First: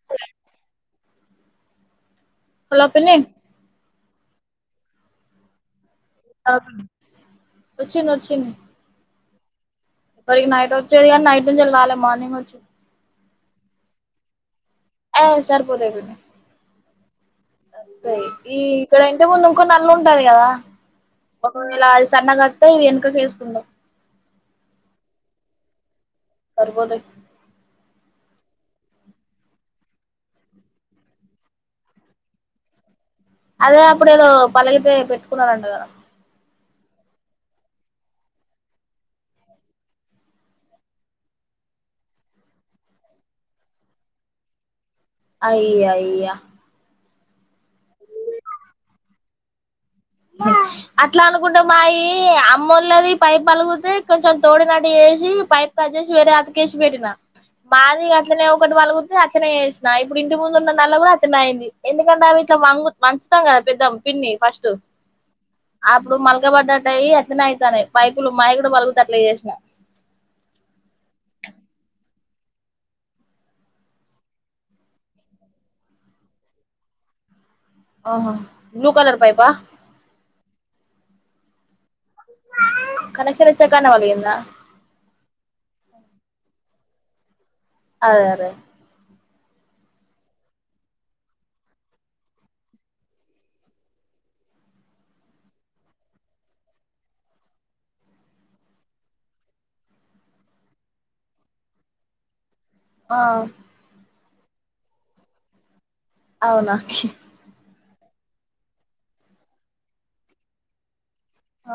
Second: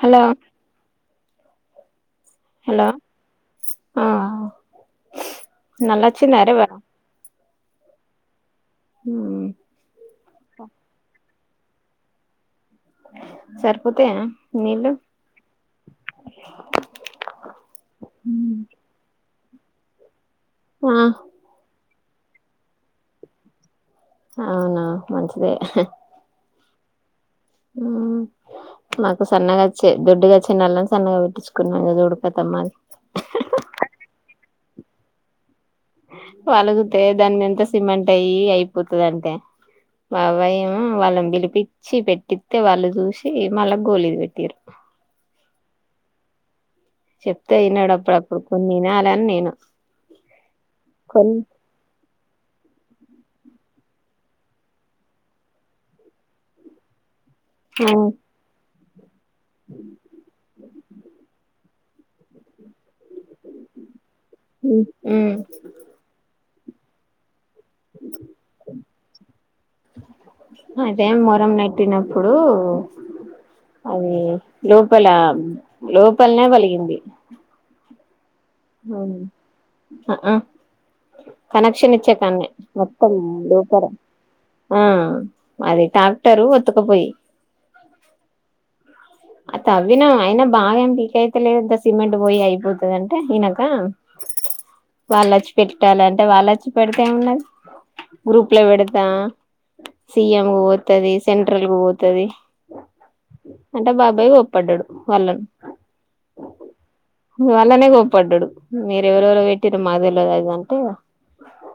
Hello hello ఆ నెలొచ్చిందారా వర వచ్చింది ఊ మరి నైట్ ఒచ్చేది గాని నైట్ నుంచి రాల మార్నింగ్ వొచ్చింది సరిపోతాయా నీళ్ళు ఆ సరిపోతాయి అంతే ఈ ఇక్కడ అంటే ముందు ఇంకో నళ్ళుంటాది కదా. ఆ ఒకవేళ అది సన్నగతే ఇవి వెనక వేసుకుంటాం అవునా మంచిదే సరిపోతాయి ఊ మాకు సన్నగా వచ్చే దొడ్డుగా వచ్చే నల్లని సన్నగా పెట్టించుకున్న ఇగ చూడు కతమది అదే అప్పుడు ఏదో పలిగితే పెట్టుకున్నరంట కదా పలుగుతే దాన్ని ఎంత సిమెంట్ అయిపోతది అంటే మా అవ్వయ్యమో వాళ్ళన్ పిలిపి చ్చి పెట్టితే వాళ్ళు చూసి మళ్ళా గోలీది పెట్టారు అయ్యయ్యా చెప్తే వినడు అప్పుడప్పుడు కొన్ని వినాలని నేను అట్లా కొన్ని అనుకుంటం మాయి అమ్మలది పైపు పలిగితే కొంచెం తోడినట్టు ఏసి పైప్ కట్ జేసి వేరె అతకేేసి పెటిిన మాది అతనే ఒకటి పలుగుతె అట్లనే చేేసిన ఇప్పుడు ఇంటి ముందు ఉన్న నల్ల కూడా అట్లనే అయింది ఎందుకంటే అవి ఇట్ వంగు వంచుతం కదా పెద్దం పిన్ని ఫస్ట్ ఊ అప్పుడు మల్లక బడ్డట్టయి అట్నే అవుతాన్నాయి పైపులు మాకుడు పలగుత అట్ల చేసిన అదే మొరం నెట్టినప్పుడు అది లోపల లోపలనే పలిగింది ఆహా బ్లూ అవును కలర్ పైపా అఆ కనెక్షన్ ఇచ్చే కన్నే మొత్తం కనెక్షన్ లోపర ఇచ్చాకనే పలిగిందా ఆ అది టాక్టరు ఒత్తుకపోయి అదే అదే అ తవ్వినం అయినా బాగా ఏం పీక అయితే లెద్ ఇంతా సిమెంట్ పోయి అయిపోతుంది అంటే ఈకు వాళ్ళు వచ్చి పెట్టాల అంటే వాళ్ళచ్చి పెడితే ఏ ఉన్నది గ్రూప్ ల వెడత సిఎం కు పోతది సెంట్రల్ కు పోతది ఆ అంటే బాబాయి ఒప్పడ్డాడు వాళ్ళను అవునా ఇ వళ్లనే గప్పడ్డడు మీరెవరెవరో పెట్టిరో రు మాకు తెల్వది అది ఇది అంటే ఆ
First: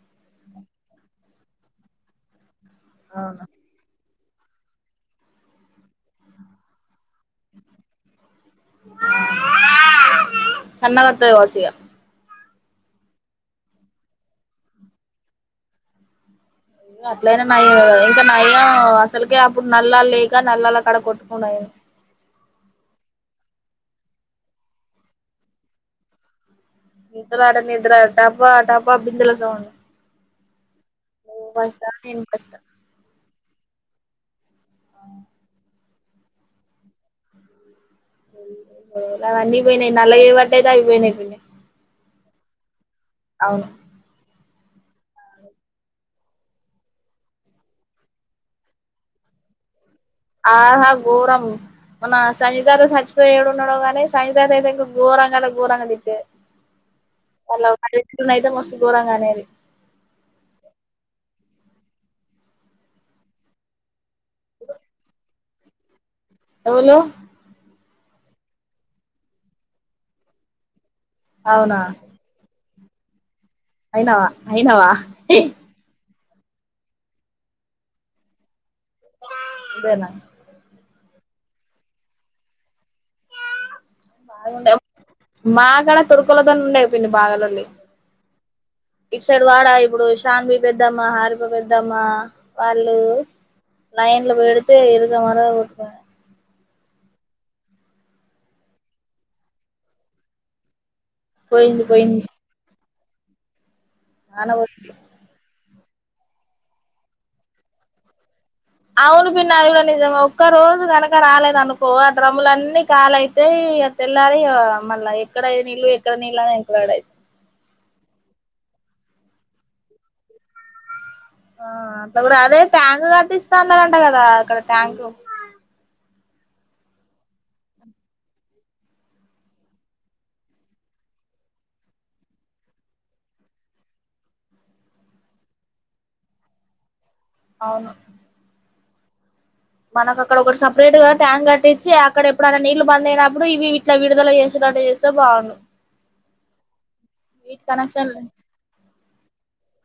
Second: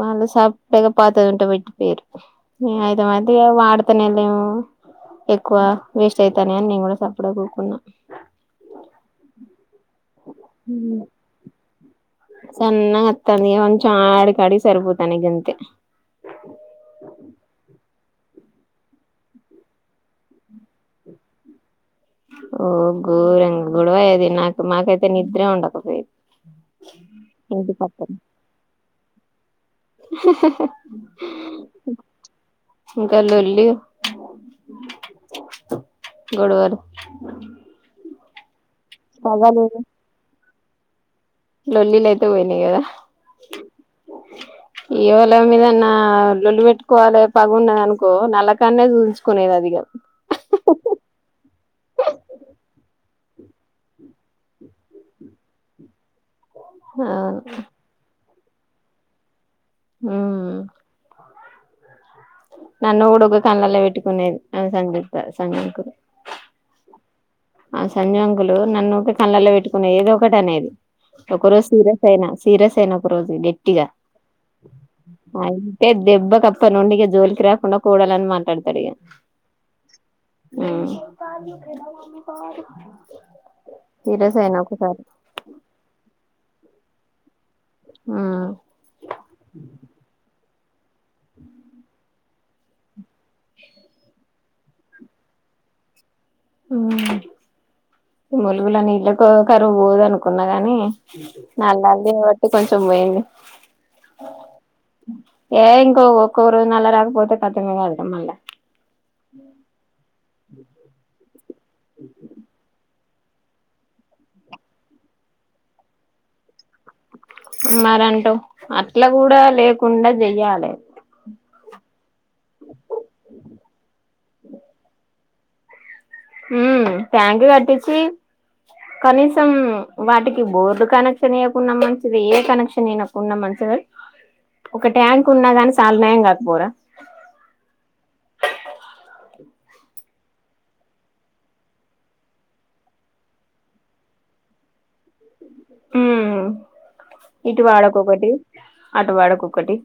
వాళ్ళ సప్పడగా పాతదుంటే పెట్టిపోయిరు ఐదు మందిగా అవునా వాడు త్తనెలేము ఎక్కువ వేస్ట్ ఐతానయ్ అని నేను కూడా సప్పుడకూకున్న సన్నగా వస్తది కావచ్చు ఇగ సన్న అత్తంది ఇగ మంచిగ అడి కాడికి సరిపోతాన గంతే అట్లనా నయ ఇంకా నయ్యం అసలుకే అప్పుడు నల్లాలు లేక నల్లలు అక్కడ కొట్టుకుండు అయ్ ఓ గోరంగ గొడవయది నాకు మాకైతే నిద్ర ఉండకపోయిది నిద్ర అట నిద్ర టబ టబా బిందల సౌండ్ స స స నువ్ ఫస్ట్ ఆ నేన్ ఫస్ట్ ఆ ఇంకా లొల్లి ఆ గొడవలు అవన్ని పగలు పోయినయ్ నల్లా చేపట్టయితె అవన్ని పోయినయ్ కొన్ని లొల్లిలయితే పోయినయ్ గదా అవును ఏవల మీదన్న లొల్లి పెట్టుకోవాలి పగున్నదనుకో నల్లకాన్నే చూసుకునేది అదిగ ఆహా గోరం మొన్న సైగరు సాచిపోయి ఏడున్నడో గానీ సైగర్ అయితే ఘోరంగ అంటే గోరంగ తిట్టేది ఆ అదేచ్చుకున్న అయితే మస్తు గోరంగనేది ఉమ్ నన్ను గుడ కళ్ళల్లో పెట్టుకునేది సంగీత సంగంకురు ఎవలు ఆ సంజు అంకులు నన్ను కళ్ళల్లో పెట్టుకునే ఏదో ఒకటనేది ఒక రోజు అవునా సీరియస్ అయిన సీరియస్ అయిన ఒక రోజు డి అయినవా అయినవా హి తే దెబ్బకి అప్ప నుండి ఏ జోలికి రకుండా కూడాలని మాట్లాడతాడు ఇయ ఇదేనా ఉమ్ సీరియస్ అయినా బాగుండే ఒకసారి మాకాడ తురుకులతోనే పిన్ని బాలుంది ఉమ్ ఇటుసైడ్ వాడా ఇప్పుడు షాన్బి పెద్దమ్మా హారిబ పెద్దమా వాళ్ళు లైన్ల పెడితే ఇరగ మరగ కొడుతుంది ఉమ్ ములుగులని ఇళ్ళకో ఒకరు ఊర అనుకున్న గాని అ పోయింది నది పోయింది ఒకటి కొంచం పోయింది నాన్న పోస్తూ ఏ ఇంకో ఒక్కొరు నల రాగపోతే కథమెగారా మల్ల అవును పిన్న అవన్ని నిజంగా ఒక్క రోజు కనుక రాలేదనుకో అసల డ్రములు అన్నీ కాలయితే య తెల్లారిగ మళ్ళ ఎక్కడ నీళ్ళు ఎక్కడ నీళ్ళ అని ఎంకులాడేది మరింటవ్ అట్ల కూడా లేకుండా చెయ్యాలే ఆ అట్ల కూడా అదే ట్యాంకు కట్టిస్తాన్నరంట కదా అక్కడ ట్యాంకు ఉమ్ ట్యాంక్ కట్టిచ్చి కనీసం వాటికి బోర్డు కనెక్షన్ ఇయకున్నా మంచిది ఏ కనెక్షన్ ఐనా ఉన్న మంచిది ఒక ట్యాంక్ ఉన్నా గాని చాల నయం కాకపోరా అవును మనకు అక్కడ ఒక సపరేట్ గా ట్యాంక్ కట్టించి అక్కడ ఎప్పుడైన నీళ్లు బంద్ అయినప్పుడు ఇవి ఇట్ల విడుదల చేసేనట్టు చేస్ స్తే బాగుండు ఉమ్ ఇటు వీటి కనెక్షన్ వాడకొకటి అటు వాడకొక్కటి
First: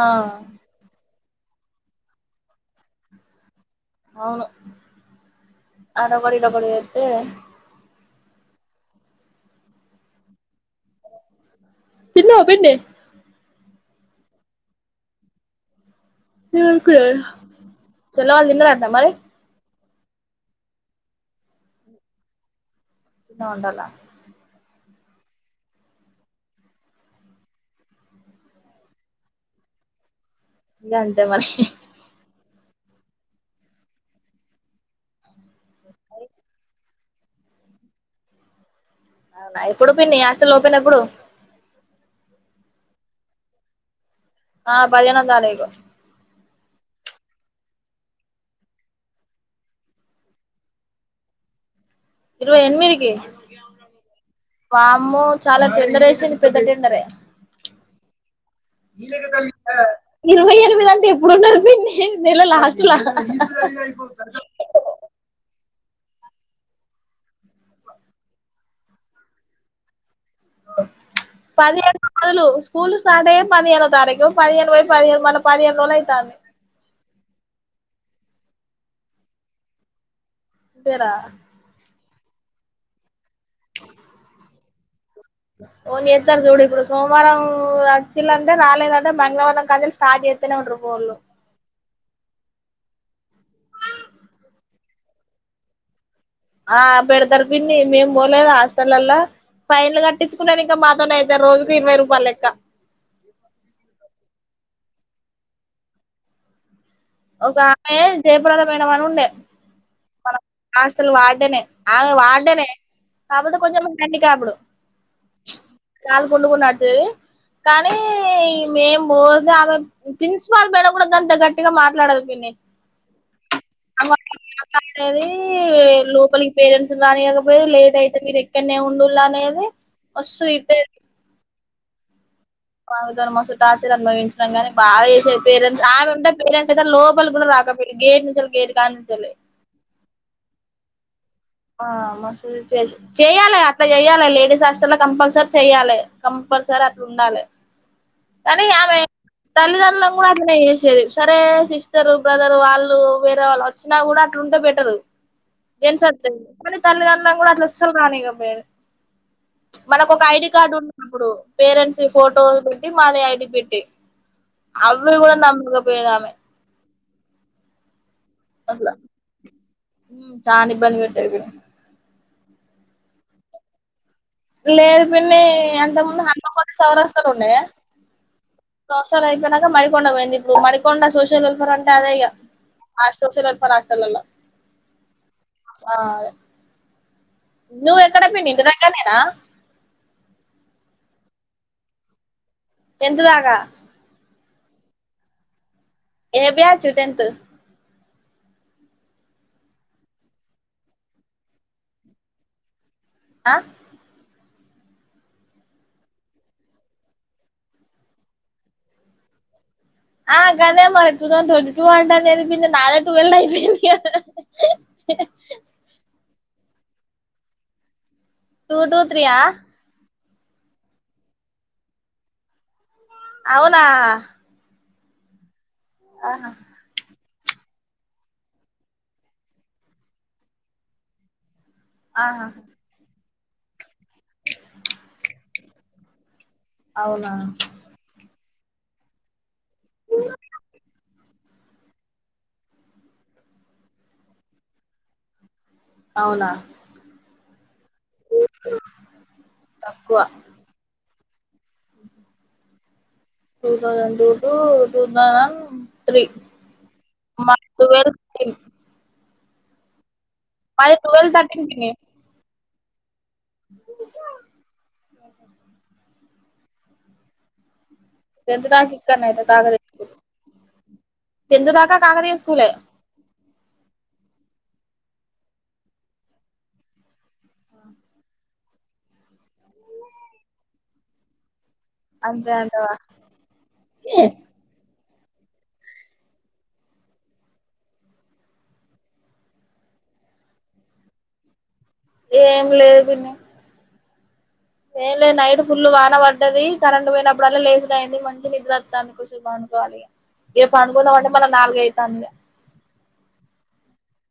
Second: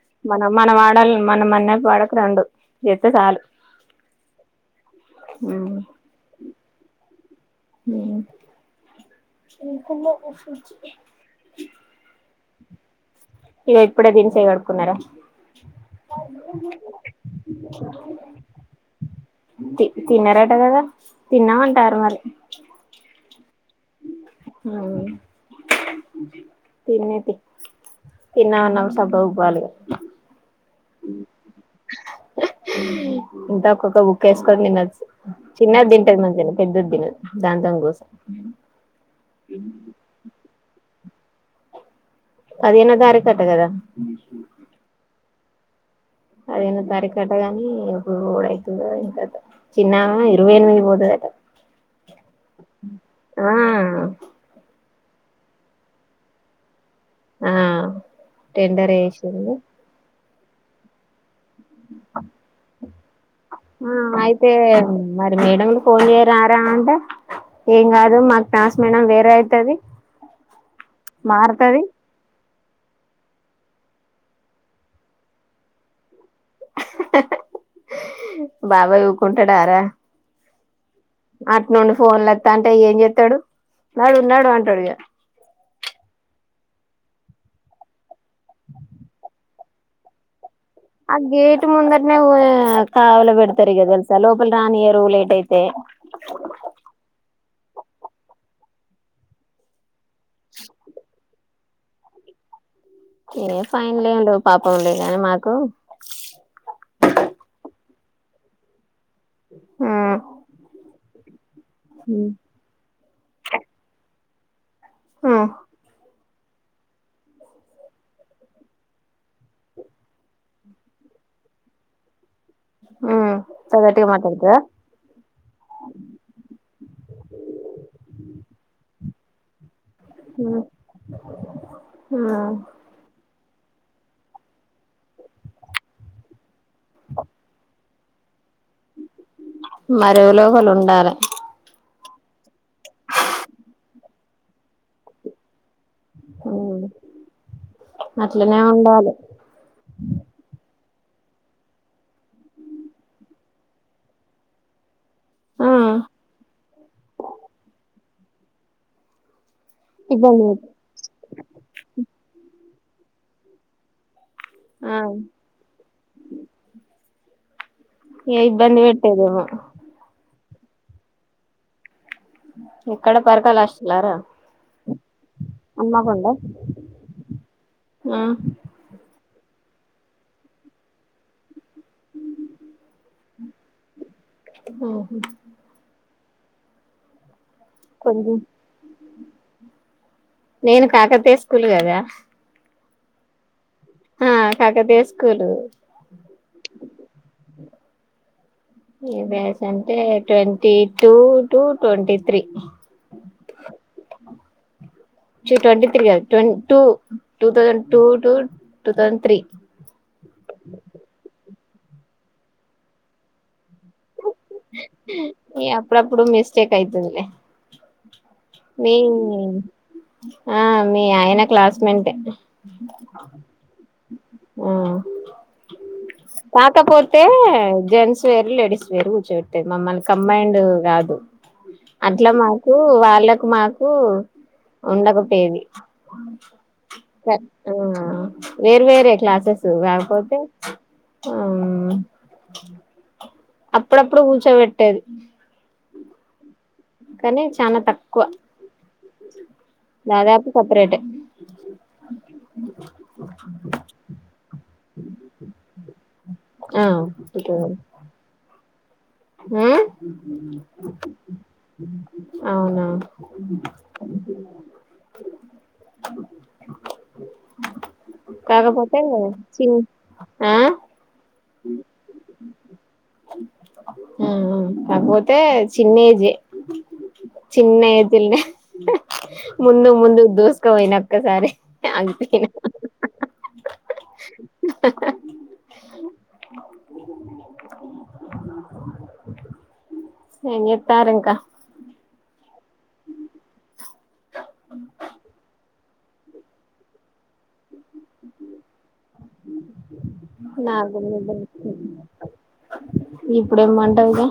ఆ మనం మనం వాడాల్ మనం మన్న వాడక రెండు ఇస్తే సాలు అవును ఆటోకటి ఇటొకటి జెతే ఎమ్ కూర అసలు చిన్ను పిండి ఇప్పుడే దీన్సే కడుకున్నరా పెదబాపు తిన్నదట్న మరి తి తిన్నరట కదా తిన్న అంటారు మరి ఇమోన్డల ఉమ్ తినేటి తిన్న అన్నా సబ్బు ఉబ్బాలి గంతే మర్ ఇంత ఒక్కొక్క బుక్క వేసుకొని తినొచ్చు చిన్నది తింటది మంచిగానే పెద్దది తినదు దాంతోనే గోస ఎప్పుడు పిన్ని హాస్టల్ ఓపెన్ ఎప్పుడు పదిహేనో తారికట్ట కదా ఆ పదిహేనో తారీకు పదిహేనో తరికట్ట గాని ఎప్పుడు పోవుడైతదో ఏం కతో చిన్నమే ఇరవైఎనిమిదికి పోతదట ఇరవై ఎనిమిదికి ఆ వామ్మో చాలా టెండరేసింది పెద్దటెండరే ఆ టెండర్ ఏ వేసింది ఇరవై ఎనిమిది అంటే ఎప్పుడున్నది పిన్నీ నెల లాస్ట్ ల ఆ అయితే మరి మేడం కు ఫోన్ చేయరార అంటే ఏం గాదు మా క్లాస్ మేడం వేరే అయితది మారుతది పదిహేడు రోజులు స్కూల్ స్టార్ట్ అయి పదిహేనో తారీఖు పదిహేను పోయి పదిహేను మల్ల పదిహేను రోజులు అయితంది బాబాయి ఊకుంటడారా అంతేరా అట్ నుండి ఫోన్లు ఒత్తాంటే ఏం చెత్తడు నడువు నడు అంటాడు ఇగ ఫోన్ చెత్తరు చూడు ఇప్పుడు సోమవారం వచ్చిల్లంటే రాలేదంటే మంగళవారం కాంచెలి స్టార్ట్ చేత్తనే ఉంటరు ఫోన్లు ఆ గేట్ ముందట్నే కావలి పెడతారు ఇగ తెల్సా లోపలి రానియరు లేట్ అయితే ఆ పెడతరు పిన్ని మేం పోలేద హాస్టలల్ల పైన్లు కట్టించుకునేది ఇంకా మాతోని అయితే రోజుకు ఇరవై రూపాయలు లెక్క ఏ ఫైన్ లేం ఉండవ్ పాపం లే కానీ మాకు ఒకామె జయప్రద మేడం అని ఉండే ఆ హాస్టల్ వార్డెనే ఆమె వార్డెనే కాపోతే కొంచెం హ్యాండ్ క్యాపుడు కాలు కుంటుకుంట నడిసేది కానీ మేం పోతే ఆమె ప్రిన్సిపాల్ మేడం కూడా గంత గట్టిగా మా ట్లాడదు పిన్నీ ఆ అంత గట్టిగ మాట్లాడతద తది లోపలికి పేరెంట్స్ ని రానియ్యక పోయేది లేట్ అయితే మీరు ఇక్కడనే ఉండుల్లనేది ఉమ్ ఆ ఆమెతోని మస్త్ టార్చర్ అనుభవించినం కాని బాగా చేసేది పేరెంట్స్ ఆమె ఉంటే పేరెంట్స్ అయితే లోపలికి కూడా రాక గేట్ నుంచెలి గేట్ కానుంచేలే మరి ఎవలోకలు ఉండాలె ఆ చెయ్యాలె అట్లా చెయ్యాలె లేడీస్ హాస్టళ్ల కంపల్సరీ చెయ్యాలె కంపల్సరి అట్లుండాలె అట్లనే కానీ ఆమె ఉండాలి తల్లిదండ్రులను కూడా అట్లనే చేసేది సరే సిస్టరు బ్రదరు వాళ్ళు వేరే వాళ్ళు వ వచ్చినా కూడా అట్లుంటే బెటరు ఆ జెంట్స్ వస్తె కానీ తల్లిదండ్రులను కూడా అట్లా అస్సలు రానియకపోయేది మనకు ఒక ఐడి ఇబ్బంది కార్డు ఉంటదప్పుడు పేరెంట్స్ ఫోటో పెట్టి మాది ఐడి పెట్టి ఆ అవ్వి కూడా నమ్మక పోయేదామె ఇగ ఇబ్బంది పెట్టేదేమో దాని ఇబ్బంద్ పెట్టేది ఎక్కడ పర్కాల హాస్టలర లేదు పిన్ని అంత ముందు హనుమకొండ చౌరస్తాలుండే ఆ సోషల్ అయిపోయినాక మడికొండ పోయింది ఇప్పుడు మడికొండ సోషల్ వెల్ఫేర్ అంట అదే ఇగ హాస్టల్లల్ల ఆ నువ్వు ఎక్కడ కొంచెం పిన్నీ ఇంటి దగ్గర్నేన నేను కాకతీయ స్కూల్ కదా టెన్త్ దాక ఆ కాకతీయ స్కూలు ఏ బ్యాచు టెన్త్ ఏ బ్యాచ్ అంటే twenty two to twenty three అ [unintelligible] చీ ట్వంటీ త్రీ కాదు twine two two thousand two two two thousand three. ఆ గదే మరి టూ థౌసండ్ ట్వంటీ టూ అంటాదేది పిన్ని నాదే టూ వెల్ అయిపోయింది కదా. అప్పుడు అప్పుడు మిస్టేక్ అయితుంది టూ మీ టూ త్రీ ఆ ఆ మీ ఆయన క్లాస్ మెంటే. అవునా ఆ ఆహా కాకపో తే జెంట్స్ వేరు లేడీస్ వేరు కూర్చోబెట్టే మమ్మల్ని కంబైండ్ కాదు. అట్లా ఆహా మాకు వాళ్ళకు మాకు ఉండక పోయేది. అవునా ఆ వేరు వేరే క్లాసేస్ రాపోతే. ఆ అప్పుడప్పుడు కూర్చోబెట్టేది. అవున. కానీ చాన తక్కువ తక్కువ దాదాపు సపరేటే. [unintelligible] Two thousand two two two thousand three ఆ మా టువెల్. హ్మ్మ్ మాది టు వెల్ తటీన్ పిన్ని. అవున. కా. [unintelligible] టెన్ త్ దాకా కాకపోతే ఇక్కడనే చి కాకతీయ స్కూలు ఆ టెన్ త్ దాకా కాకతీయ స్కూల్లో. మ్ మ్ కాకపోతే చిన్నేజే చిన్న ఏజ్ పిల్నే ముందు ముందు దూసుకోపోయిన ఒక్కసారి. ఆగిపోయినా అంతే అంటావా. ఆ ఆ. [unintelligible] ఏం చేస్తారు ఇంకా. ఏం లేదు పిన్ని. హా [unintelligible] ఏం లేదు నైట్ ఫుల్ వాన పడ్డది కరెంట్ పోయినప్పుడల్లా లేసుడు అయింది మంచి నిద్ర. తన్ కుసిగా పండుకోవాలి ఇగ నాకు పండుకుందాంమంటే మళ్ళా నాలుగయితాంది. ఇప్పుడు ఏం మంటంది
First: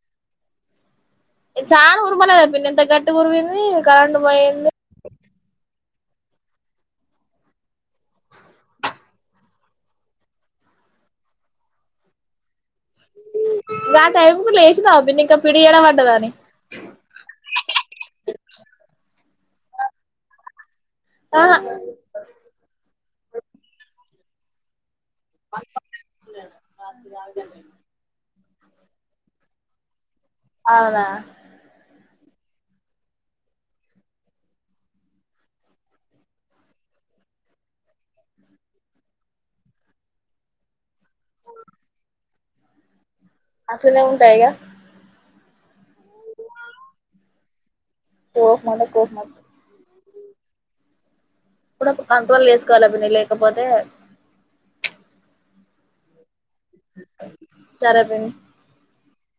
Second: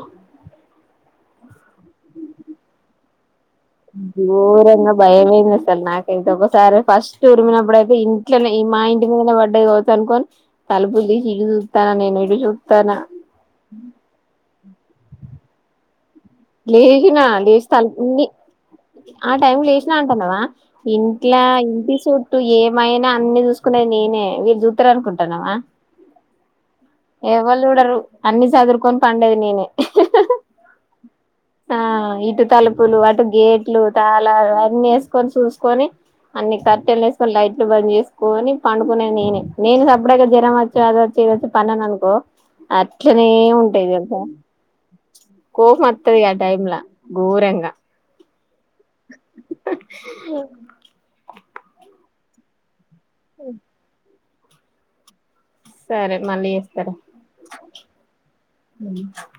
చాలా ఉర్మలేదా పిన్ని ఎంత గట్టిగా ఉరిమింది కరెంట్ పోయింది. చిన్న భయం అయింది అసలు నాకే. అయితే ఒకసారి ఫస్ట్ ఉరిమినప్పుడయితే ఇంట్లోనే మా ఇంటి ముందనే పడ్డది కావచ్చు అనుకోని. తలుపులు తీసి ఇటు చూత్తాన నేను ఇటు చూత్తాన. గ టైం కు లేచినావు పిన్ని ఇంకా పిడుగు ఏడ పడ్డది అన్ని. లేచినా లేచి తలుపు ఆ టైం లేచినా అంటాన్నావా. ఇంట్లా ఆహా ఇంటి చుట్టు ఏమైనా అన్ని చూసుకునేది నేనే వీళ్ళు చూ స్తారు అనుకుంటాన్నావా ఎవలు చూడరు అన్ని సదురుకొని పండేది నేనే అవున ఆ ఇటు తలుపులు అటు గేట్లు తాళాలు అన్నీ వేసుకొని చూసుకొని అన్ని కర్టెన్లు వేసుకొని లైట్లు బంద్ చేసుకొని పండుకునేది నేనే నేను [unintelligible] జ్వరం అది వచ్చి ఇది వచ్చి పన్నననుకో అట్లానే. ఉంటాయి అట్లనే తెలుసా ఇగ కోపం వత్తది ఆ టైమ్లా ఘోరంగా కోపం అంటే కోపం వస్ ఆ. అప్పుడప్పుడు కంట్రోల్ చేసుకోవాల పిన్ని లేకపోతే సరే మళ్ళీ చేస్తారా సరే పిన్నీ [inaudible]